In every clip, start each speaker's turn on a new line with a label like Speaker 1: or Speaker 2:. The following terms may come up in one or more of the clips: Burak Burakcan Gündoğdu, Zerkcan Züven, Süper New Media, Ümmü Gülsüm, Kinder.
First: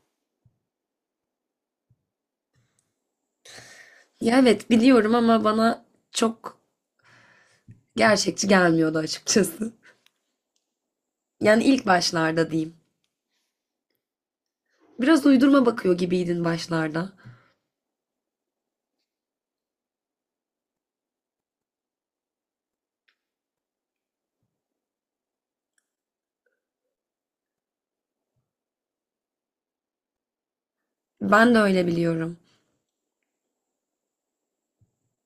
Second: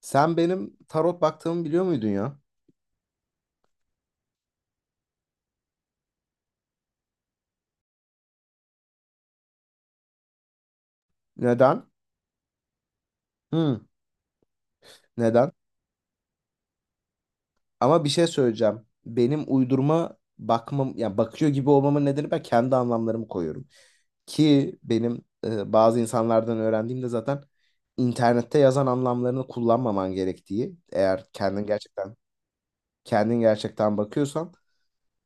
Speaker 1: Sen benim tarot baktığımı biliyor muydun ya?
Speaker 2: Ya evet biliyorum ama bana çok gerçekçi gelmiyordu açıkçası. Yani
Speaker 1: Neden?
Speaker 2: ilk başlarda diyeyim.
Speaker 1: Hı,
Speaker 2: Biraz
Speaker 1: neden?
Speaker 2: uydurma bakıyor gibiydin başlarda.
Speaker 1: Ama bir şey söyleyeceğim. Benim uydurma bakmam, yani bakıyor gibi olmamın nedeni ben kendi anlamlarımı koyuyorum. Ki benim bazı insanlardan öğrendiğimde zaten internette yazan anlamlarını kullanmaman gerektiği, eğer
Speaker 2: Ben de
Speaker 1: kendin
Speaker 2: öyle
Speaker 1: gerçekten
Speaker 2: biliyorum.
Speaker 1: bakıyorsan,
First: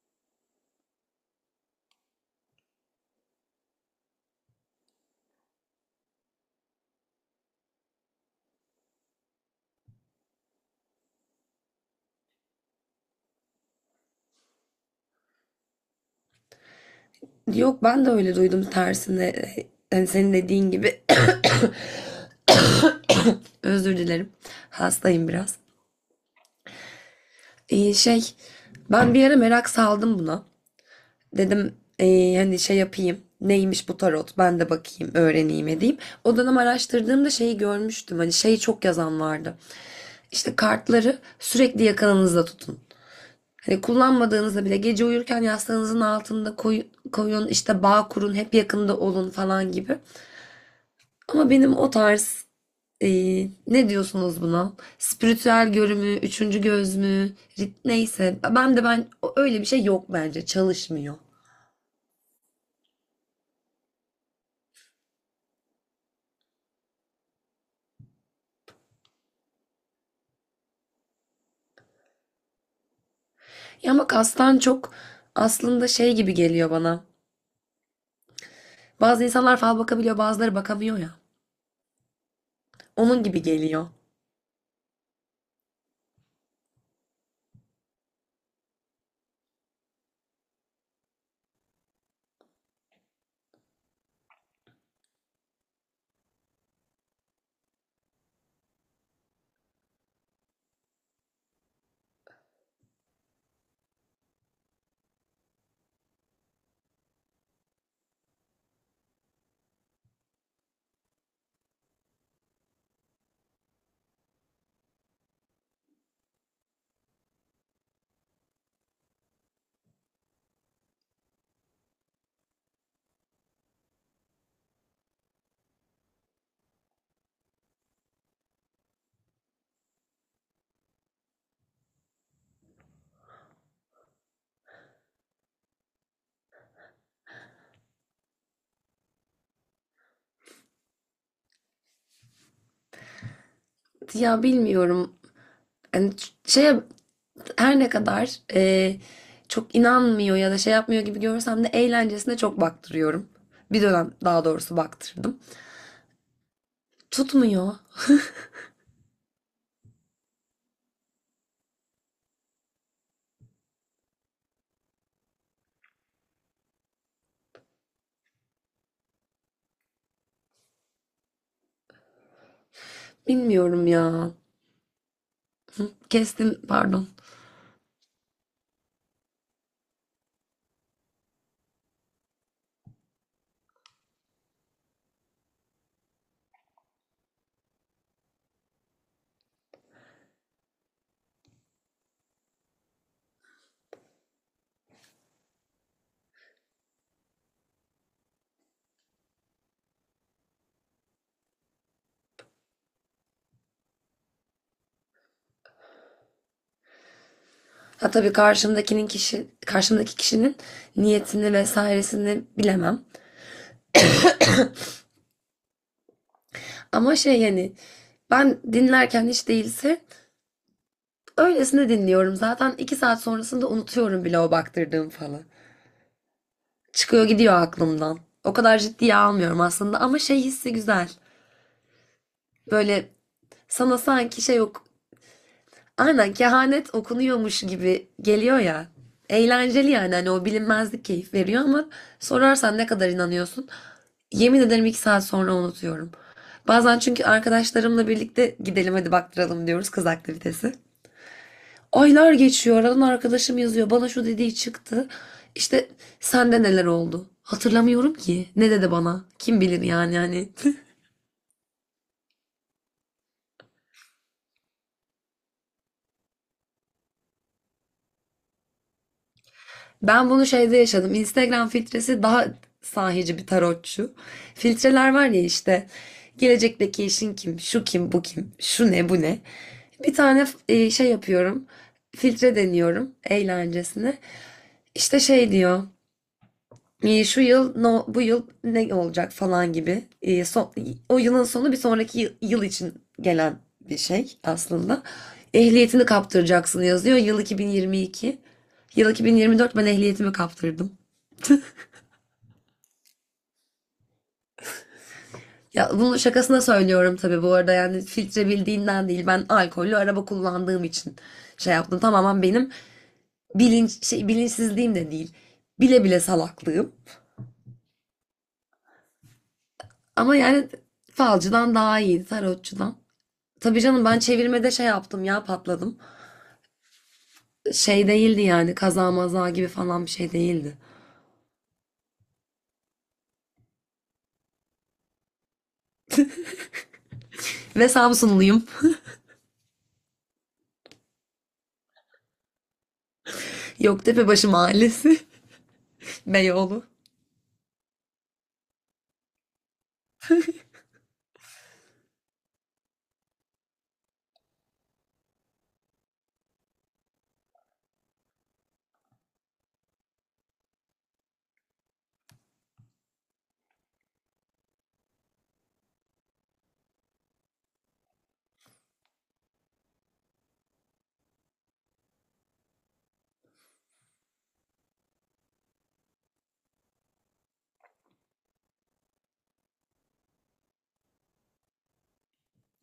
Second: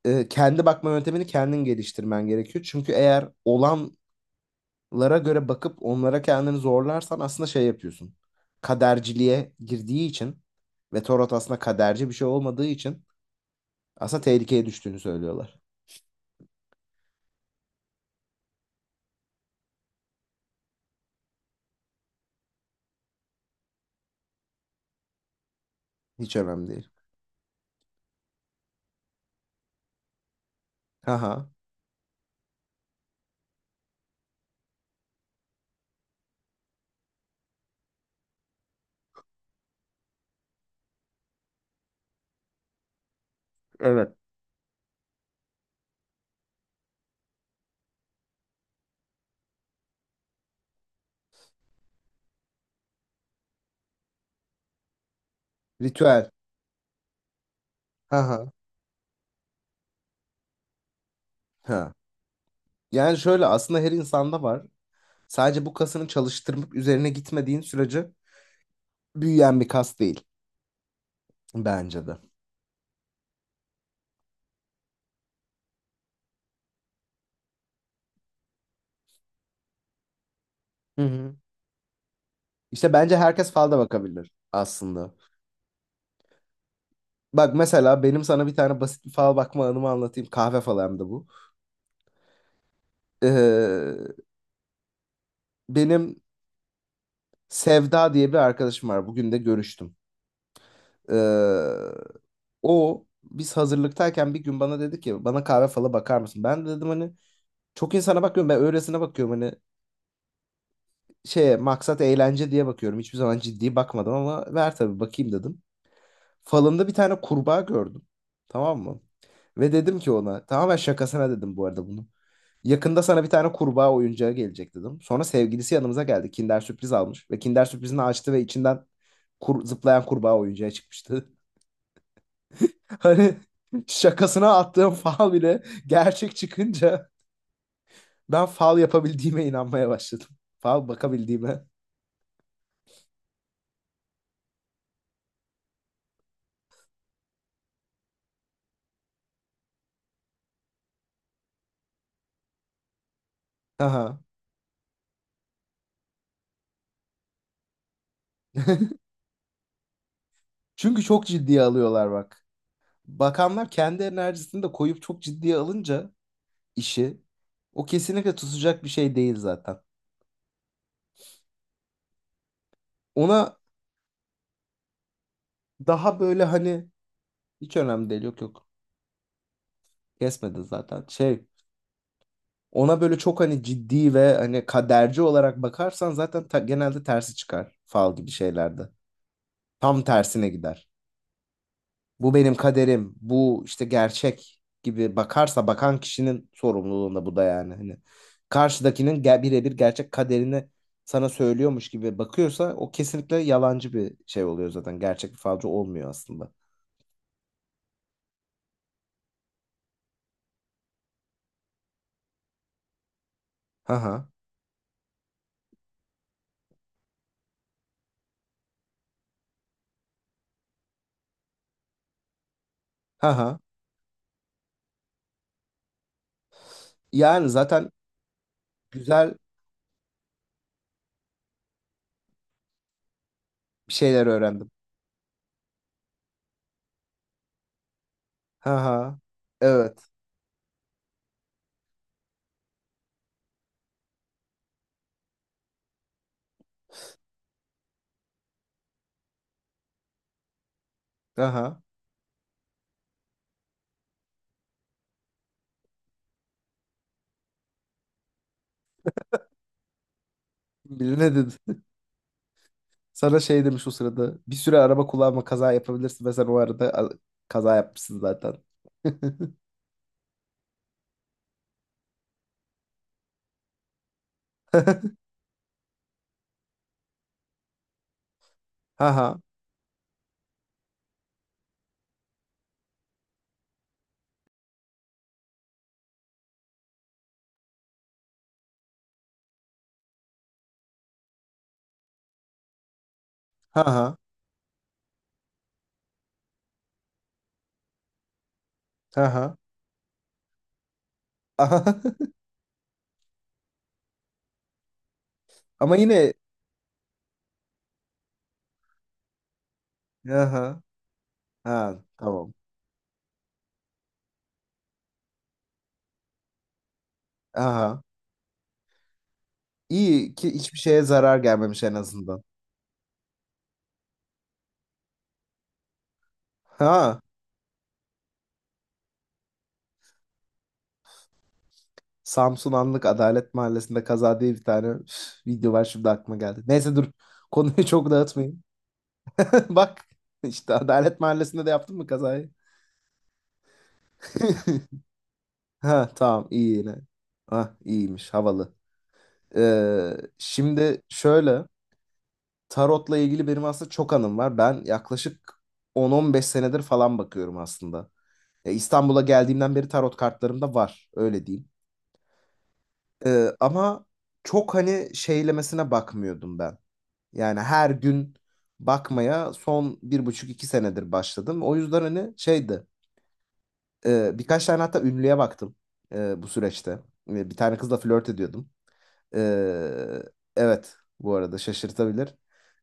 Speaker 1: kendi bakma yöntemini kendin geliştirmen gerekiyor. Çünkü eğer olan lara göre bakıp onlara kendini zorlarsan aslında şey yapıyorsun. Kaderciliğe girdiği için ve tarot aslında kaderci bir şey olmadığı için aslında tehlikeye düştüğünü söylüyorlar.
Speaker 2: Yok ben de öyle duydum tersine. Yani senin dediğin gibi. Özür dilerim. Hastayım biraz.
Speaker 1: Hiç önemli değil.
Speaker 2: Ee, şey Ben bir ara merak saldım buna.
Speaker 1: Haha.
Speaker 2: Dedim hani şey yapayım. Neymiş bu tarot? Ben de bakayım, öğreneyim edeyim. O dönem araştırdığımda şeyi görmüştüm. Hani şeyi çok yazan vardı. İşte kartları sürekli yakınınızda tutun. Hani
Speaker 1: Evet.
Speaker 2: kullanmadığınızda bile gece uyurken yastığınızın altında koyun, işte bağ kurun, hep yakında olun falan gibi. Ama benim o tarz ne diyorsunuz buna? Spiritüel görümü,
Speaker 1: Ritüel.
Speaker 2: üçüncü göz mü, neyse.
Speaker 1: Haha.
Speaker 2: Ben öyle bir şey yok bence. Çalışmıyor.
Speaker 1: Ha. Yani şöyle aslında her insanda var. Sadece bu kasını çalıştırmak üzerine gitmediğin sürece büyüyen bir kas değil bence de.
Speaker 2: Ya ama kastan çok aslında şey gibi geliyor bana. Bazı insanlar fal bakabiliyor, bazıları bakamıyor
Speaker 1: Hı
Speaker 2: ya.
Speaker 1: hı. İşte bence
Speaker 2: Onun gibi
Speaker 1: herkes falda
Speaker 2: geliyor.
Speaker 1: bakabilir aslında. Bak mesela benim sana bir tane basit bir fal bakma anımı anlatayım. Kahve falı hem de bu. Ee, benim Sevda diye bir arkadaşım var. Bugün de görüştüm. Ee, o biz hazırlıktayken bir gün bana dedi ki bana kahve falı bakar mısın? Ben de dedim hani çok insana bakıyorum ben öylesine bakıyorum hani şeye maksat eğlence diye bakıyorum. Hiçbir zaman ciddi bakmadım ama ver tabii bakayım dedim. Falında bir tane kurbağa gördüm. Tamam mı? Ve dedim ki ona tamamen şakasına dedim bu arada bunu. Yakında sana bir tane kurbağa oyuncağı gelecek dedim. Sonra sevgilisi yanımıza geldi. Kinder sürpriz almış. Ve Kinder sürprizini açtı ve içinden zıplayan kurbağa oyuncağı çıkmıştı. Hani şakasına attığım fal bile gerçek çıkınca ben fal yapabildiğime inanmaya başladım. Fal bakabildiğime.
Speaker 2: Ya bilmiyorum. Yani şeye her ne kadar çok inanmıyor ya da şey yapmıyor gibi görsem de eğlencesine çok baktırıyorum. Bir dönem
Speaker 1: Aha.
Speaker 2: daha doğrusu baktırdım. Tutmuyor.
Speaker 1: Çünkü çok ciddiye alıyorlar bak. Bakanlar kendi enerjisini de koyup çok ciddiye alınca işi o kesinlikle tutacak bir şey değil zaten. Ona
Speaker 2: Bilmiyorum ya.
Speaker 1: daha böyle
Speaker 2: Kestim
Speaker 1: hani
Speaker 2: pardon.
Speaker 1: hiç önemli değil yok yok. Kesmedi zaten. Şey ona böyle çok hani ciddi ve hani kaderci olarak bakarsan zaten genelde tersi çıkar fal gibi şeylerde. Tam tersine gider. Bu benim kaderim, bu işte gerçek gibi bakarsa bakan kişinin sorumluluğunda bu da yani. Hani karşıdakinin birebir gerçek kaderini sana söylüyormuş gibi bakıyorsa o kesinlikle yalancı bir şey oluyor zaten. Gerçek bir falcı olmuyor aslında.
Speaker 2: Ha tabii karşımdaki kişinin niyetini vesairesini bilemem.
Speaker 1: Ha ha.
Speaker 2: Ama şey yani ben dinlerken hiç değilse öylesine dinliyorum, zaten iki saat
Speaker 1: Ha ha.
Speaker 2: sonrasında unutuyorum bile o baktırdığım falı. Çıkıyor
Speaker 1: Yani
Speaker 2: gidiyor
Speaker 1: zaten
Speaker 2: aklımdan. O kadar ciddiye
Speaker 1: güzel
Speaker 2: almıyorum aslında ama şey hissi güzel. Böyle
Speaker 1: bir
Speaker 2: sana
Speaker 1: şeyler
Speaker 2: sanki şey
Speaker 1: öğrendim.
Speaker 2: yok. Aynen kehanet okunuyormuş gibi geliyor
Speaker 1: Ha
Speaker 2: ya.
Speaker 1: ha.
Speaker 2: Eğlenceli
Speaker 1: Evet.
Speaker 2: yani hani o bilinmezlik keyif veriyor ama sorarsan ne kadar inanıyorsun? Yemin ederim iki saat sonra unutuyorum. Bazen çünkü arkadaşlarımla birlikte gidelim hadi baktıralım diyoruz, kız aktivitesi.
Speaker 1: Aha.
Speaker 2: Aylar geçiyor. Aradan arkadaşım yazıyor. Bana şu dediği çıktı. İşte sende neler oldu? Hatırlamıyorum ki. Ne dedi bana? Kim bilir yani hani.
Speaker 1: Biri ne dedi? Sana şey demiş o sırada. Bir süre araba kullanma kaza yapabilirsin ve sen o arada kaza yapmışsın zaten.
Speaker 2: Ben bunu şeyde yaşadım. Instagram filtresi daha sahici bir tarotçu. Filtreler var ya işte. Gelecekteki eşin kim? Şu kim? Bu kim? Şu ne? Bu ne?
Speaker 1: Haha.
Speaker 2: Bir tane şey yapıyorum. Filtre deniyorum eğlencesine. İşte şey diyor. Şu yıl no, bu yıl ne olacak falan gibi, o yılın sonu bir sonraki yıl için gelen bir
Speaker 1: Haha.
Speaker 2: şey aslında. Ehliyetini kaptıracaksın yazıyor. Yıl 2022. Yıl
Speaker 1: Haha.
Speaker 2: 2024 ben ehliyetimi kaptırdım.
Speaker 1: Aha.
Speaker 2: Ya
Speaker 1: Ama
Speaker 2: bunu
Speaker 1: yine
Speaker 2: şakasına söylüyorum tabii bu arada, yani filtre bildiğinden değil, ben alkollü araba
Speaker 1: Aha.
Speaker 2: kullandığım için şey yaptım.
Speaker 1: Ha,
Speaker 2: Tamamen
Speaker 1: tamam.
Speaker 2: benim bilinçsizliğim de değil. Bile bile salaklığım.
Speaker 1: Aha. İyi
Speaker 2: Ama
Speaker 1: ki
Speaker 2: yani
Speaker 1: hiçbir şeye zarar
Speaker 2: falcıdan
Speaker 1: gelmemiş en
Speaker 2: daha iyiydi,
Speaker 1: azından.
Speaker 2: tarotçudan. Tabii canım ben çevirmede şey yaptım ya, patladım.
Speaker 1: Ha.
Speaker 2: Şey değildi yani, kaza maza gibi falan bir şey değildi.
Speaker 1: Samsun Anlık Adalet Mahallesi'nde kaza diye bir tane video var şimdi aklıma geldi. Neyse dur. Konuyu
Speaker 2: Ve
Speaker 1: çok dağıtmayayım.
Speaker 2: Samsunluyum.
Speaker 1: Bak işte Adalet Mahallesi'nde de yaptın mı kazayı?
Speaker 2: Yoktepebaşı Mahallesi,
Speaker 1: Ha tamam iyi
Speaker 2: Beyoğlu.
Speaker 1: yine. Ah iyiymiş havalı. Ee, şimdi şöyle tarotla ilgili benim aslında çok anım var. Ben yaklaşık 10-15 senedir falan bakıyorum aslında. Ya İstanbul'a geldiğimden beri tarot kartlarım da var öyle diyeyim. Ama çok hani şeylemesine bakmıyordum ben. Yani her gün bakmaya son 1,5-2 senedir başladım. O yüzden hani şeydi birkaç tane hatta ünlüye baktım bu süreçte. E, bir tane kızla flört ediyordum. Ee, evet bu arada şaşırtabilir.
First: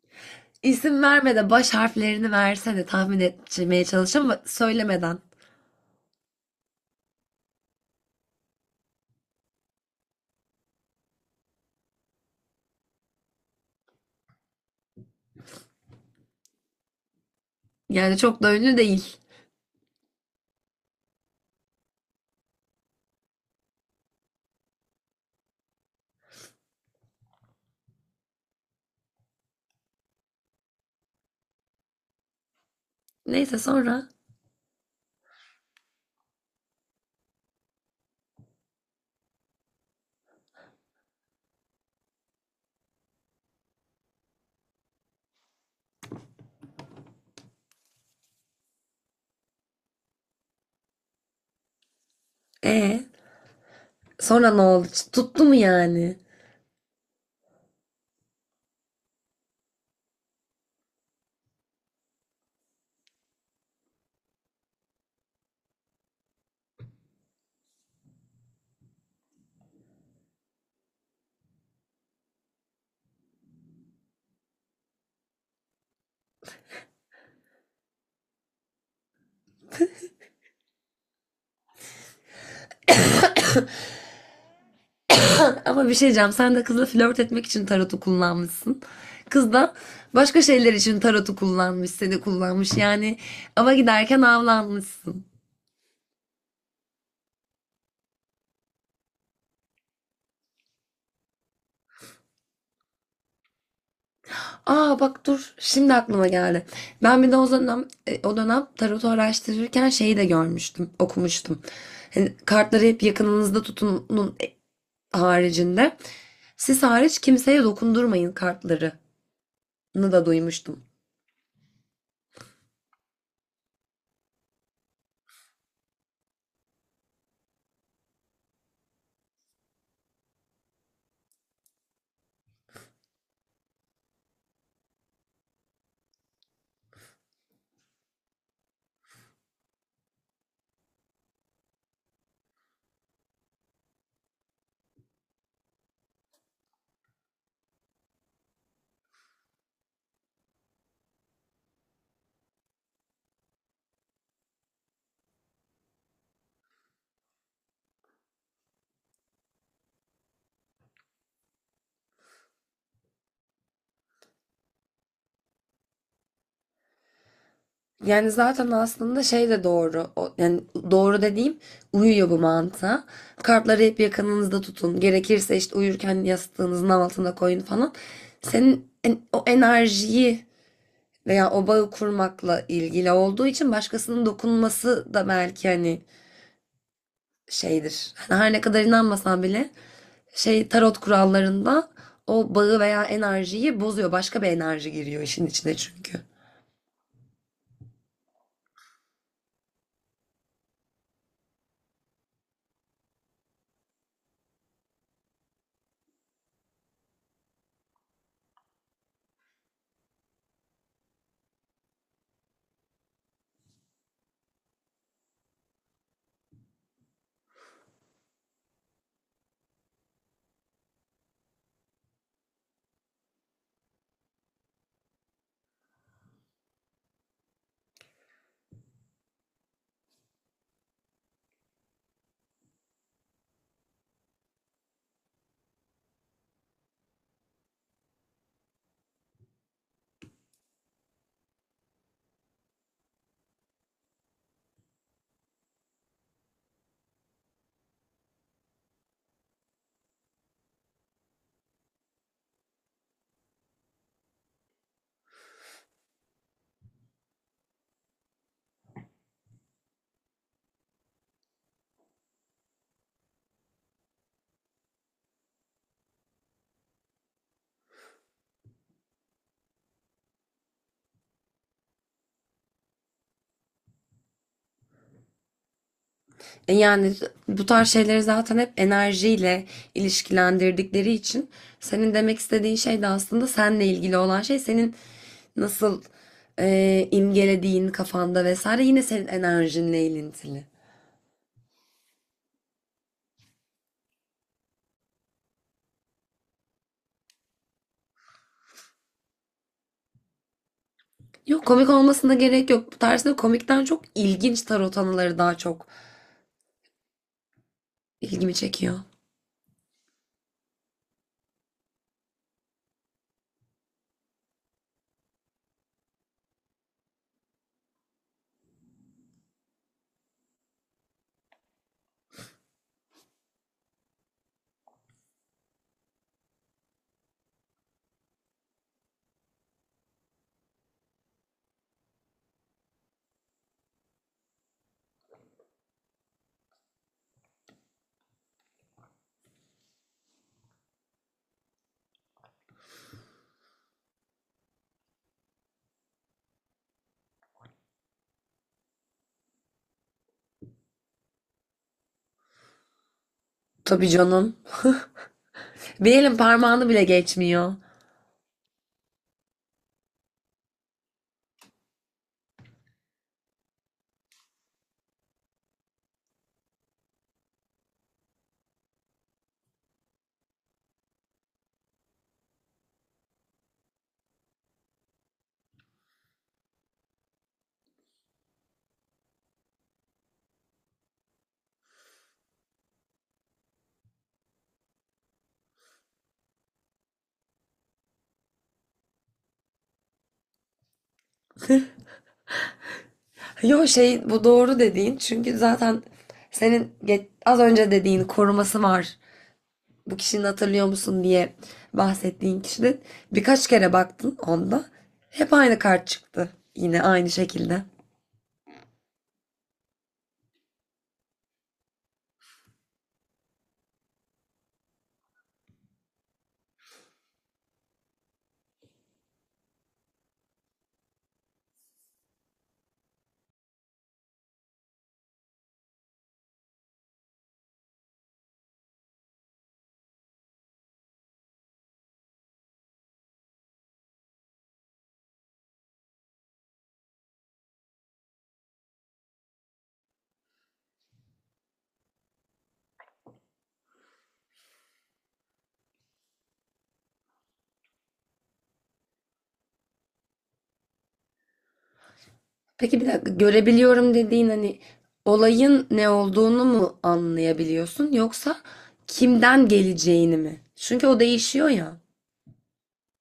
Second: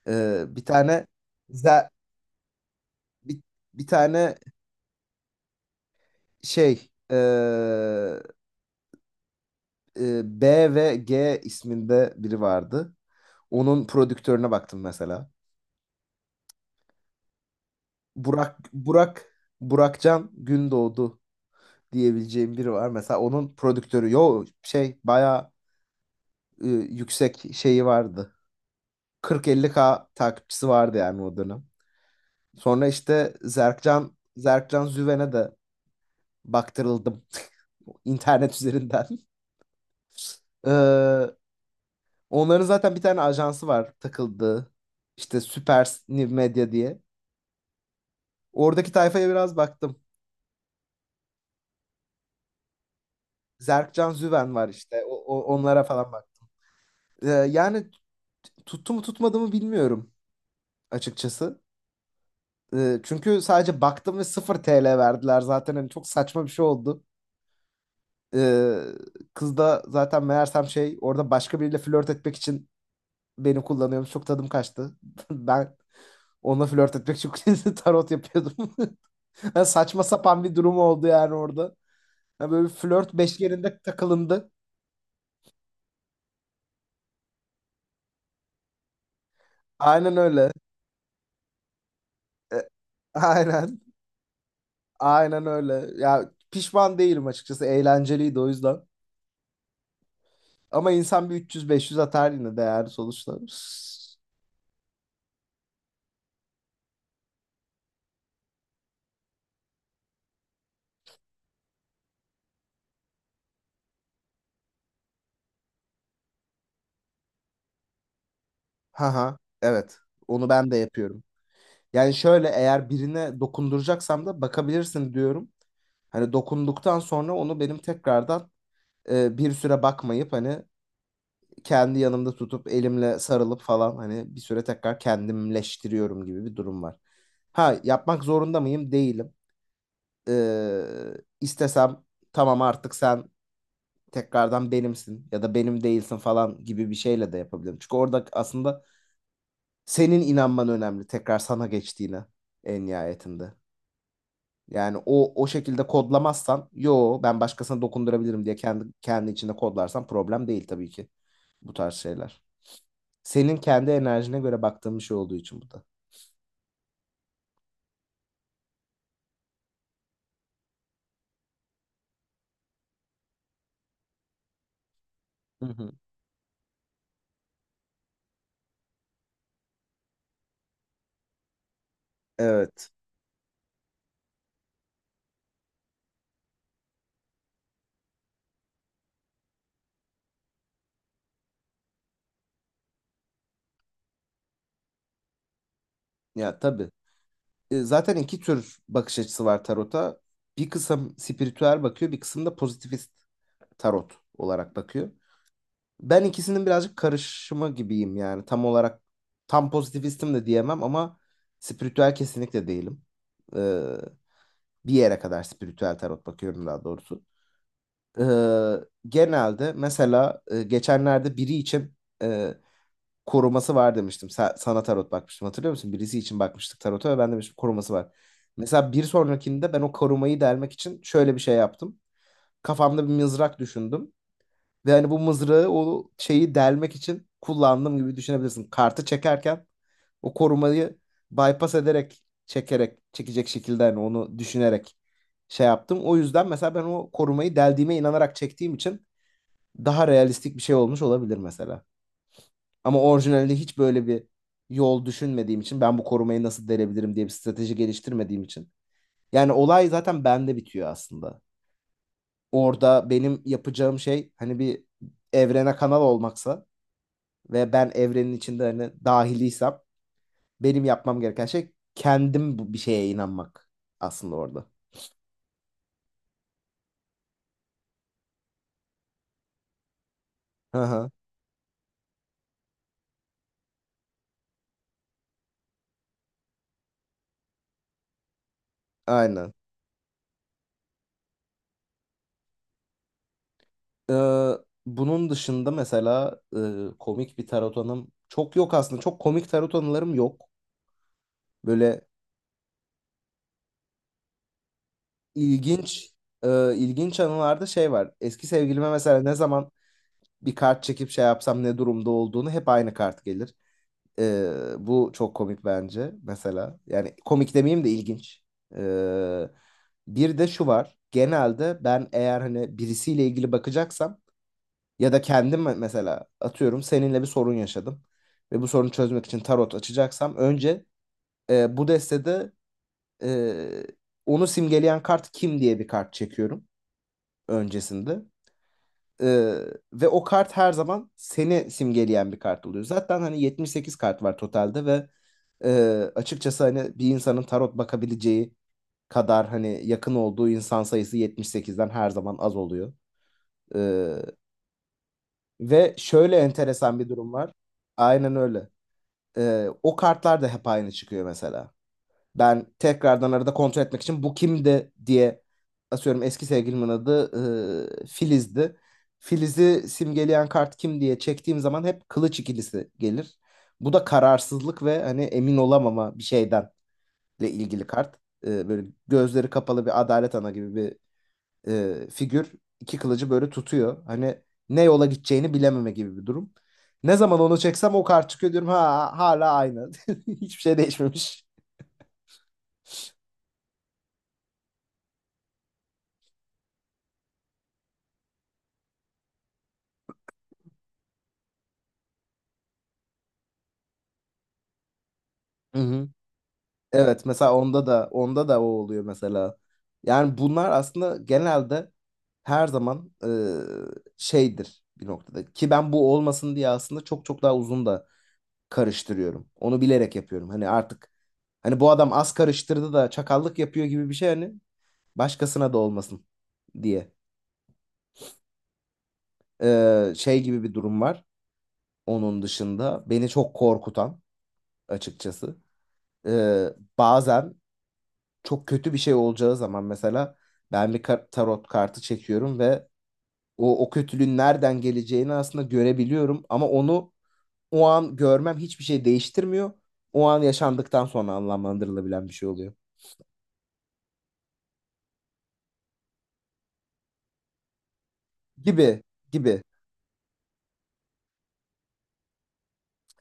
Speaker 1: Ee, bir
Speaker 2: İsim
Speaker 1: tane
Speaker 2: verme, de baş
Speaker 1: za-
Speaker 2: harflerini verse de tahmin
Speaker 1: bir,
Speaker 2: etmeye
Speaker 1: bir
Speaker 2: çalışacağım
Speaker 1: tane
Speaker 2: ama söylemeden.
Speaker 1: şey ee, B ve G isminde biri vardı. Onun prodüktörüne baktım mesela.
Speaker 2: Yani çok da
Speaker 1: Burak
Speaker 2: ünlü değil.
Speaker 1: Burak Burakcan Gündoğdu diyebileceğim biri var. Mesela onun prodüktörü yo şey bayağı yüksek şeyi vardı. Kırk 50 k takipçisi vardı yani o dönem. Sonra işte
Speaker 2: Neyse sonra.
Speaker 1: Zerkcan Züven'e de baktırıldım internet üzerinden. Ee, onların zaten bir tane ajansı var takıldığı. İşte Süper New Media diye. Oradaki tayfaya biraz baktım.
Speaker 2: E
Speaker 1: Zerkcan
Speaker 2: sonra
Speaker 1: Züven
Speaker 2: ne
Speaker 1: var
Speaker 2: oldu?
Speaker 1: işte.
Speaker 2: Tuttu mu
Speaker 1: Onlara falan
Speaker 2: yani?
Speaker 1: bak. Ee, yani tuttu mu tutmadı mı bilmiyorum açıkçası. Çünkü sadece baktım ve 0 TL verdiler zaten. Hani çok saçma bir şey oldu. Ee, kız da zaten meğersem şey orada başka biriyle flört etmek için beni kullanıyormuş. Çok tadım kaçtı. Ben onunla flört etmek için tarot yapıyordum. Ha, saçma sapan bir durum oldu yani orada. Ha, böyle bir flört beşgeninde takılındı.
Speaker 2: Ama bir şey diyeceğim. Sen de kızla flört etmek için tarotu kullanmışsın. Kız da
Speaker 1: Aynen
Speaker 2: başka
Speaker 1: öyle.
Speaker 2: şeyler için tarotu kullanmış, seni
Speaker 1: E,
Speaker 2: kullanmış. Yani ava
Speaker 1: aynen.
Speaker 2: giderken avlanmışsın.
Speaker 1: Aynen öyle. Ya pişman değilim açıkçası. Eğlenceliydi o yüzden. Ama insan bir 300-500 atar yine değer sonuçta.
Speaker 2: Aa bak dur. Şimdi aklıma geldi. Ben bir de o dönem, o dönem tarotu araştırırken şeyi de görmüştüm, okumuştum. Hani kartları hep yakınınızda tutunun haricinde. Siz hariç kimseye dokundurmayın kartlarını
Speaker 1: Haha. Evet.
Speaker 2: da
Speaker 1: Onu ben de
Speaker 2: duymuştum.
Speaker 1: yapıyorum. Yani şöyle eğer birine dokunduracaksam da bakabilirsin diyorum. Hani dokunduktan sonra onu benim tekrardan bir süre bakmayıp hani kendi yanımda tutup elimle sarılıp falan hani bir süre tekrar kendimleştiriyorum gibi bir durum var. Ha yapmak zorunda mıyım? Değilim. Ee, istesem tamam artık sen tekrardan benimsin ya da benim değilsin falan gibi bir şeyle de yapabilirim. Çünkü orada aslında senin inanman önemli tekrar sana geçtiğine en nihayetinde. Yani o şekilde kodlamazsan yo ben başkasına dokundurabilirim diye kendi kendi içinde kodlarsan problem değil tabii ki bu tarz şeyler. Senin kendi enerjine göre baktığın bir şey olduğu için bu da.
Speaker 2: Yani zaten aslında şey de doğru. O, yani doğru dediğim, uyuyor bu mantığa. Kartları hep yakınınızda tutun. Gerekirse
Speaker 1: Hı
Speaker 2: işte
Speaker 1: hı.
Speaker 2: uyurken yastığınızın altına koyun falan. Senin o enerjiyi veya o bağı kurmakla
Speaker 1: Evet.
Speaker 2: ilgili olduğu için başkasının dokunması da belki hani şeydir. Hani her ne kadar inanmasan bile şey tarot kurallarında o bağı veya enerjiyi bozuyor. Başka bir enerji giriyor işin içine çünkü.
Speaker 1: Ya tabii. Zaten iki tür bakış açısı var tarota. Bir kısım spiritüel bakıyor, bir kısım da pozitivist tarot olarak bakıyor. Ben ikisinin birazcık karışımı gibiyim yani. Tam olarak tam pozitivistim de diyemem ama spiritüel kesinlikle değilim. Ee, bir yere kadar spiritüel tarot bakıyorum daha doğrusu. Ee, genelde mesela geçenlerde biri için e, koruması var demiştim. Sana tarot bakmıştım hatırlıyor musun? Birisi için bakmıştık tarota ve ben demiştim koruması var. Mesela bir sonrakinde ben o korumayı delmek için şöyle bir şey yaptım. Kafamda bir mızrak düşündüm. Ve hani bu mızrağı o şeyi delmek için kullandım gibi düşünebilirsin. Kartı çekerken o korumayı bypass ederek, çekerek, çekecek şekilde hani onu düşünerek şey yaptım. O yüzden mesela ben o korumayı deldiğime inanarak çektiğim için daha realistik bir şey olmuş olabilir mesela. Ama orijinalde hiç böyle bir yol düşünmediğim için ben bu korumayı nasıl delebilirim diye bir strateji geliştirmediğim için. Yani olay zaten bende bitiyor aslında. Orada benim yapacağım şey hani bir evrene kanal olmaksa ve ben evrenin içinde hani dahiliysem benim yapmam gereken şey kendim bir şeye inanmak aslında orada.
Speaker 2: Yani bu tarz şeyleri zaten hep enerjiyle
Speaker 1: Hı hı.
Speaker 2: ilişkilendirdikleri için, senin demek istediğin şey de aslında seninle ilgili olan şey senin nasıl imgelediğin kafanda vesaire, yine senin
Speaker 1: Aynen.
Speaker 2: enerjinle ilintili.
Speaker 1: Ee, bunun dışında mesela komik bir tarot anım çok yok aslında. Çok komik tarot anılarım yok.
Speaker 2: Yok komik
Speaker 1: Böyle
Speaker 2: olmasına gerek yok. Bu tarzda komikten çok ilginç tarot anıları daha çok
Speaker 1: ilginç ilginç anılarda şey var. Eski
Speaker 2: ilgimi
Speaker 1: sevgilime
Speaker 2: çekiyor.
Speaker 1: mesela ne zaman bir kart çekip şey yapsam ne durumda olduğunu hep aynı kart gelir. E, bu çok komik bence mesela. Yani komik demeyeyim de ilginç. E, bir de şu var. Genelde ben eğer hani birisiyle ilgili bakacaksam ya da kendim mesela atıyorum seninle bir sorun yaşadım ve bu sorunu çözmek için tarot açacaksam önce bu destede e, onu simgeleyen kart kim diye bir kart çekiyorum öncesinde. Ee, ve o kart her zaman seni simgeleyen bir kart oluyor. Zaten hani 78 kart var totalde ve açıkçası hani bir insanın tarot bakabileceği kadar hani yakın olduğu insan sayısı 78'den her zaman az oluyor.
Speaker 2: Tabii
Speaker 1: Ee,
Speaker 2: canım.
Speaker 1: ve
Speaker 2: Bir
Speaker 1: şöyle
Speaker 2: elin parmağını
Speaker 1: enteresan
Speaker 2: bile
Speaker 1: bir durum var.
Speaker 2: geçmiyor.
Speaker 1: Aynen öyle. O kartlar da hep aynı çıkıyor mesela. Ben tekrardan arada kontrol etmek için bu kimdi diye asıyorum eski sevgilimin adı Filiz'di. Filiz'i simgeleyen kart kim diye çektiğim zaman hep kılıç ikilisi gelir. Bu da kararsızlık ve hani emin olamama bir şeyden ile ilgili kart. Böyle gözleri kapalı bir adalet ana gibi bir figür. İki kılıcı böyle tutuyor. Hani ne yola gideceğini bilememe gibi bir durum. Ne zaman onu çeksem o kart çıkıyor diyorum ha hala aynı. Hiçbir şey değişmemiş.
Speaker 2: Yo şey bu doğru dediğin çünkü zaten senin az önce dediğin koruması var, bu kişinin hatırlıyor musun diye bahsettiğin kişinin. Birkaç kere baktın onda. Hep aynı
Speaker 1: Hı
Speaker 2: kart
Speaker 1: hı.
Speaker 2: çıktı. Yine
Speaker 1: Evet
Speaker 2: aynı
Speaker 1: mesela
Speaker 2: şekilde.
Speaker 1: onda da onda da o oluyor mesela. Yani bunlar aslında genelde her zaman şeydir bir noktada. Ki ben bu olmasın diye aslında çok çok daha uzun da karıştırıyorum. Onu bilerek yapıyorum. Hani artık hani bu adam az karıştırdı da çakallık yapıyor gibi bir şey hani başkasına da olmasın diye. Şey gibi bir durum var. Onun dışında beni çok korkutan açıkçası. E, bazen çok kötü bir şey olacağı zaman mesela ben bir tarot kartı çekiyorum ve o kötülüğün nereden geleceğini aslında görebiliyorum ama onu o an görmem hiçbir şey değiştirmiyor. O an yaşandıktan sonra anlamlandırılabilen bir şey oluyor.
Speaker 2: Peki bir dakika, görebiliyorum dediğin hani olayın ne olduğunu mu anlayabiliyorsun yoksa
Speaker 1: Gibi gibi.
Speaker 2: kimden geleceğini mi? Çünkü o değişiyor ya.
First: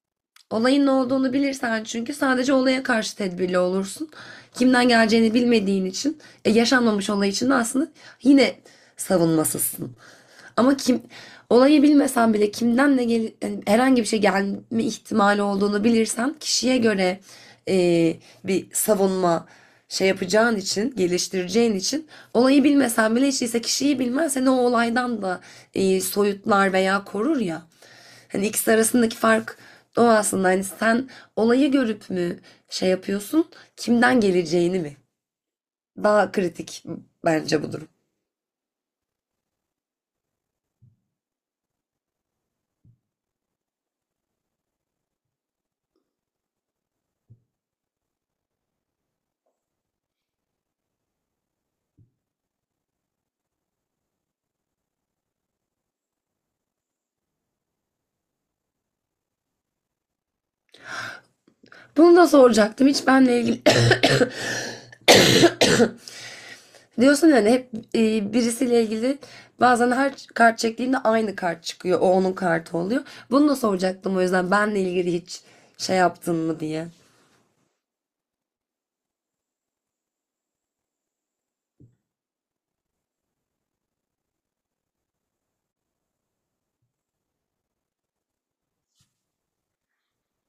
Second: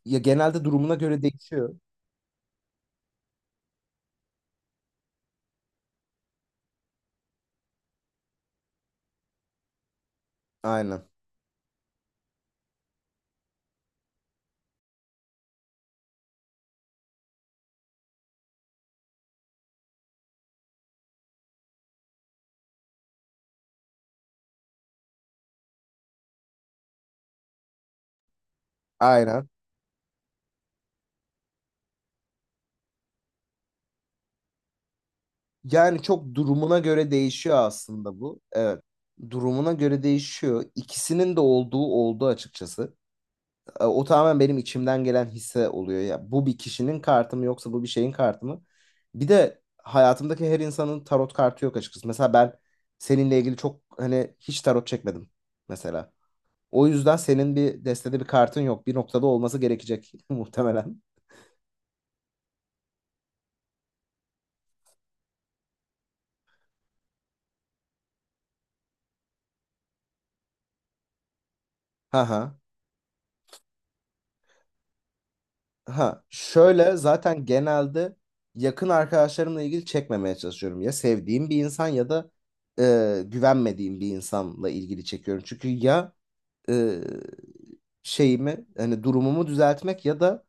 Speaker 1: Ya genelde
Speaker 2: Olayın ne
Speaker 1: durumuna göre
Speaker 2: olduğunu bilirsen
Speaker 1: değişiyor.
Speaker 2: hani çünkü sadece olaya karşı tedbirli olursun. Kimden geleceğini bilmediğin için yaşanmamış olay için de aslında yine savunmasızsın. Ama kim
Speaker 1: Aynen.
Speaker 2: olayı bilmesen bile kimden de gel, yani herhangi bir şey gelme ihtimali olduğunu bilirsen kişiye göre bir savunma şey yapacağın için, geliştireceğin için, olayı bilmesen bile hiç değilse kişiyi bilmen seni o olaydan da soyutlar veya korur ya. Hani ikisi arasındaki
Speaker 1: Aynen.
Speaker 2: fark o aslında. Hani sen olayı görüp mü şey yapıyorsun, kimden geleceğini mi?
Speaker 1: Yani
Speaker 2: Daha
Speaker 1: çok durumuna
Speaker 2: kritik
Speaker 1: göre değişiyor
Speaker 2: bence bu durum.
Speaker 1: aslında bu. Evet. Durumuna göre değişiyor. İkisinin de olduğu oldu açıkçası. O tamamen benim içimden gelen hisse oluyor ya. Bu bir kişinin kartı mı yoksa bu bir şeyin kartı mı? Bir de hayatımdaki her insanın tarot kartı yok açıkçası. Mesela ben seninle ilgili çok hani hiç tarot çekmedim mesela. O yüzden senin bir destede bir kartın yok. Bir noktada olması gerekecek muhtemelen.
Speaker 2: Bunu da soracaktım. Hiç benle ilgili diyorsun yani hep birisiyle ilgili bazen her kart çektiğimde aynı kart çıkıyor. O
Speaker 1: Ha
Speaker 2: onun
Speaker 1: ha.
Speaker 2: kartı oluyor. Bunu da soracaktım o yüzden, benle ilgili hiç şey
Speaker 1: Ha.
Speaker 2: yaptın mı diye.
Speaker 1: Şöyle zaten genelde yakın arkadaşlarımla ilgili çekmemeye çalışıyorum. Ya sevdiğim bir insan ya da güvenmediğim bir insanla ilgili çekiyorum. Çünkü ya e, şeyimi hani durumumu düzeltmek ya da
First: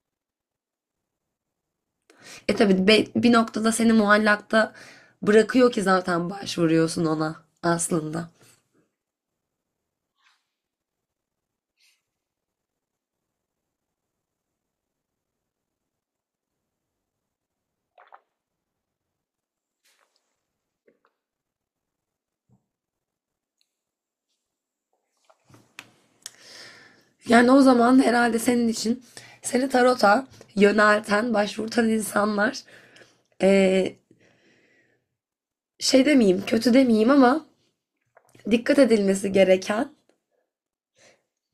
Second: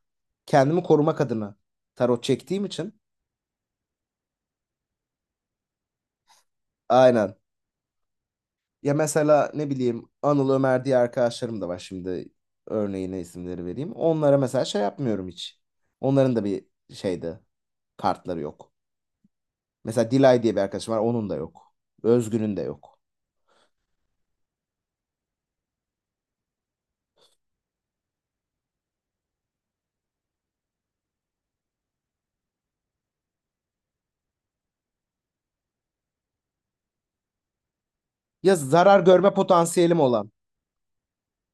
Speaker 1: kendimi korumak adına tarot
Speaker 2: E
Speaker 1: çektiğim
Speaker 2: tabii
Speaker 1: için
Speaker 2: bir noktada seni muallakta bırakıyor ki zaten başvuruyorsun
Speaker 1: aynen.
Speaker 2: ona aslında.
Speaker 1: Ya mesela ne bileyim Anıl Ömer diye arkadaşlarım da var şimdi örneğine isimleri vereyim. Onlara mesela şey yapmıyorum hiç. Onların da bir şeyde kartları yok. Mesela Dilay diye bir arkadaşım var onun da yok. Özgün'ün de yok.
Speaker 2: Yani o zaman herhalde senin için seni tarota yönelten, başvurtan insanlar e, şey demeyeyim, kötü demeyeyim ama
Speaker 1: Ya
Speaker 2: dikkat
Speaker 1: zarar
Speaker 2: edilmesi
Speaker 1: görme
Speaker 2: gereken,
Speaker 1: potansiyelim olan.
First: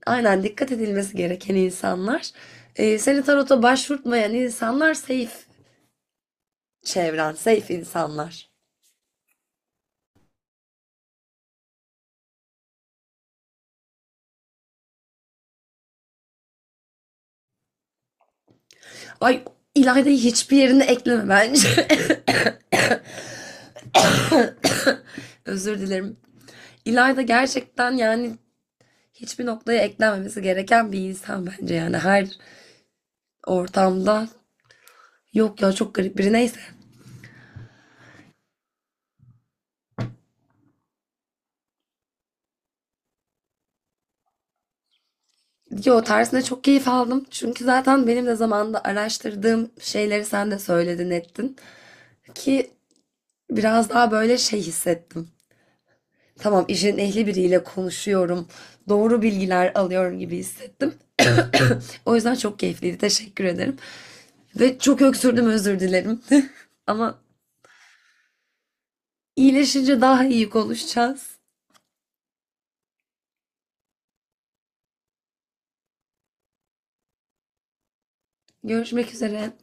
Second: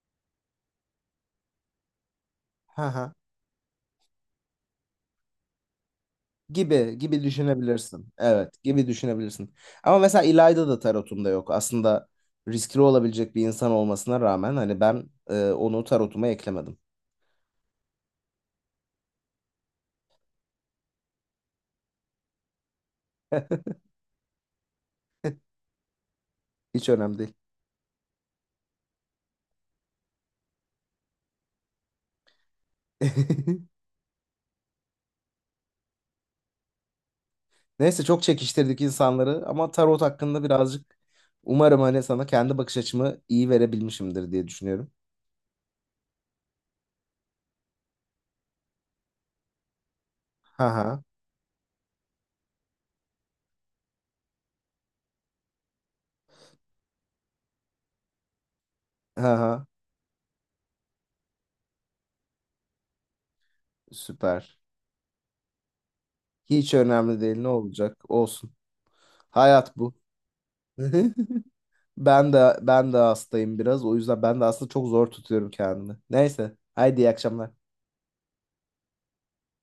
Speaker 2: aynen dikkat edilmesi gereken insanlar, seni tarota başvurtmayan insanlar safe
Speaker 1: Gibi gibi
Speaker 2: çevren, safe
Speaker 1: düşünebilirsin.
Speaker 2: insanlar.
Speaker 1: Evet, gibi düşünebilirsin. Ama mesela İlayda da tarotumda yok. Aslında riskli olabilecek bir insan olmasına rağmen hani ben onu tarotuma eklemedim.
Speaker 2: Ay, İlayda'yı hiçbir yerine ekleme bence. Özür dilerim.
Speaker 1: Hiç önemli
Speaker 2: İlayda
Speaker 1: değil.
Speaker 2: gerçekten yani hiçbir noktaya eklenmemesi gereken bir insan bence, yani her ortamda, yok ya çok garip biri, neyse.
Speaker 1: Neyse çok çekiştirdik insanları ama tarot hakkında birazcık umarım hani sana kendi bakış açımı iyi verebilmişimdir diye düşünüyorum.
Speaker 2: Yo tersine çok keyif aldım. Çünkü zaten benim de zamanında araştırdığım şeyleri sen de
Speaker 1: Ha ha
Speaker 2: söyledin ettin. Ki biraz daha böyle şey hissettim. Tamam, işin ehli biriyle konuşuyorum, doğru
Speaker 1: ha ha
Speaker 2: bilgiler alıyorum gibi hissettim. O yüzden çok keyifliydi. Teşekkür ederim.
Speaker 1: süper.
Speaker 2: Ve çok öksürdüm, özür dilerim.
Speaker 1: Hiç
Speaker 2: Ama
Speaker 1: önemli değil ne olacak olsun. Hayat bu.
Speaker 2: iyileşince daha iyi konuşacağız.
Speaker 1: Ben de hastayım biraz. O yüzden ben de aslında çok zor tutuyorum kendimi. Neyse. Haydi iyi akşamlar.
Speaker 2: Görüşmek üzere.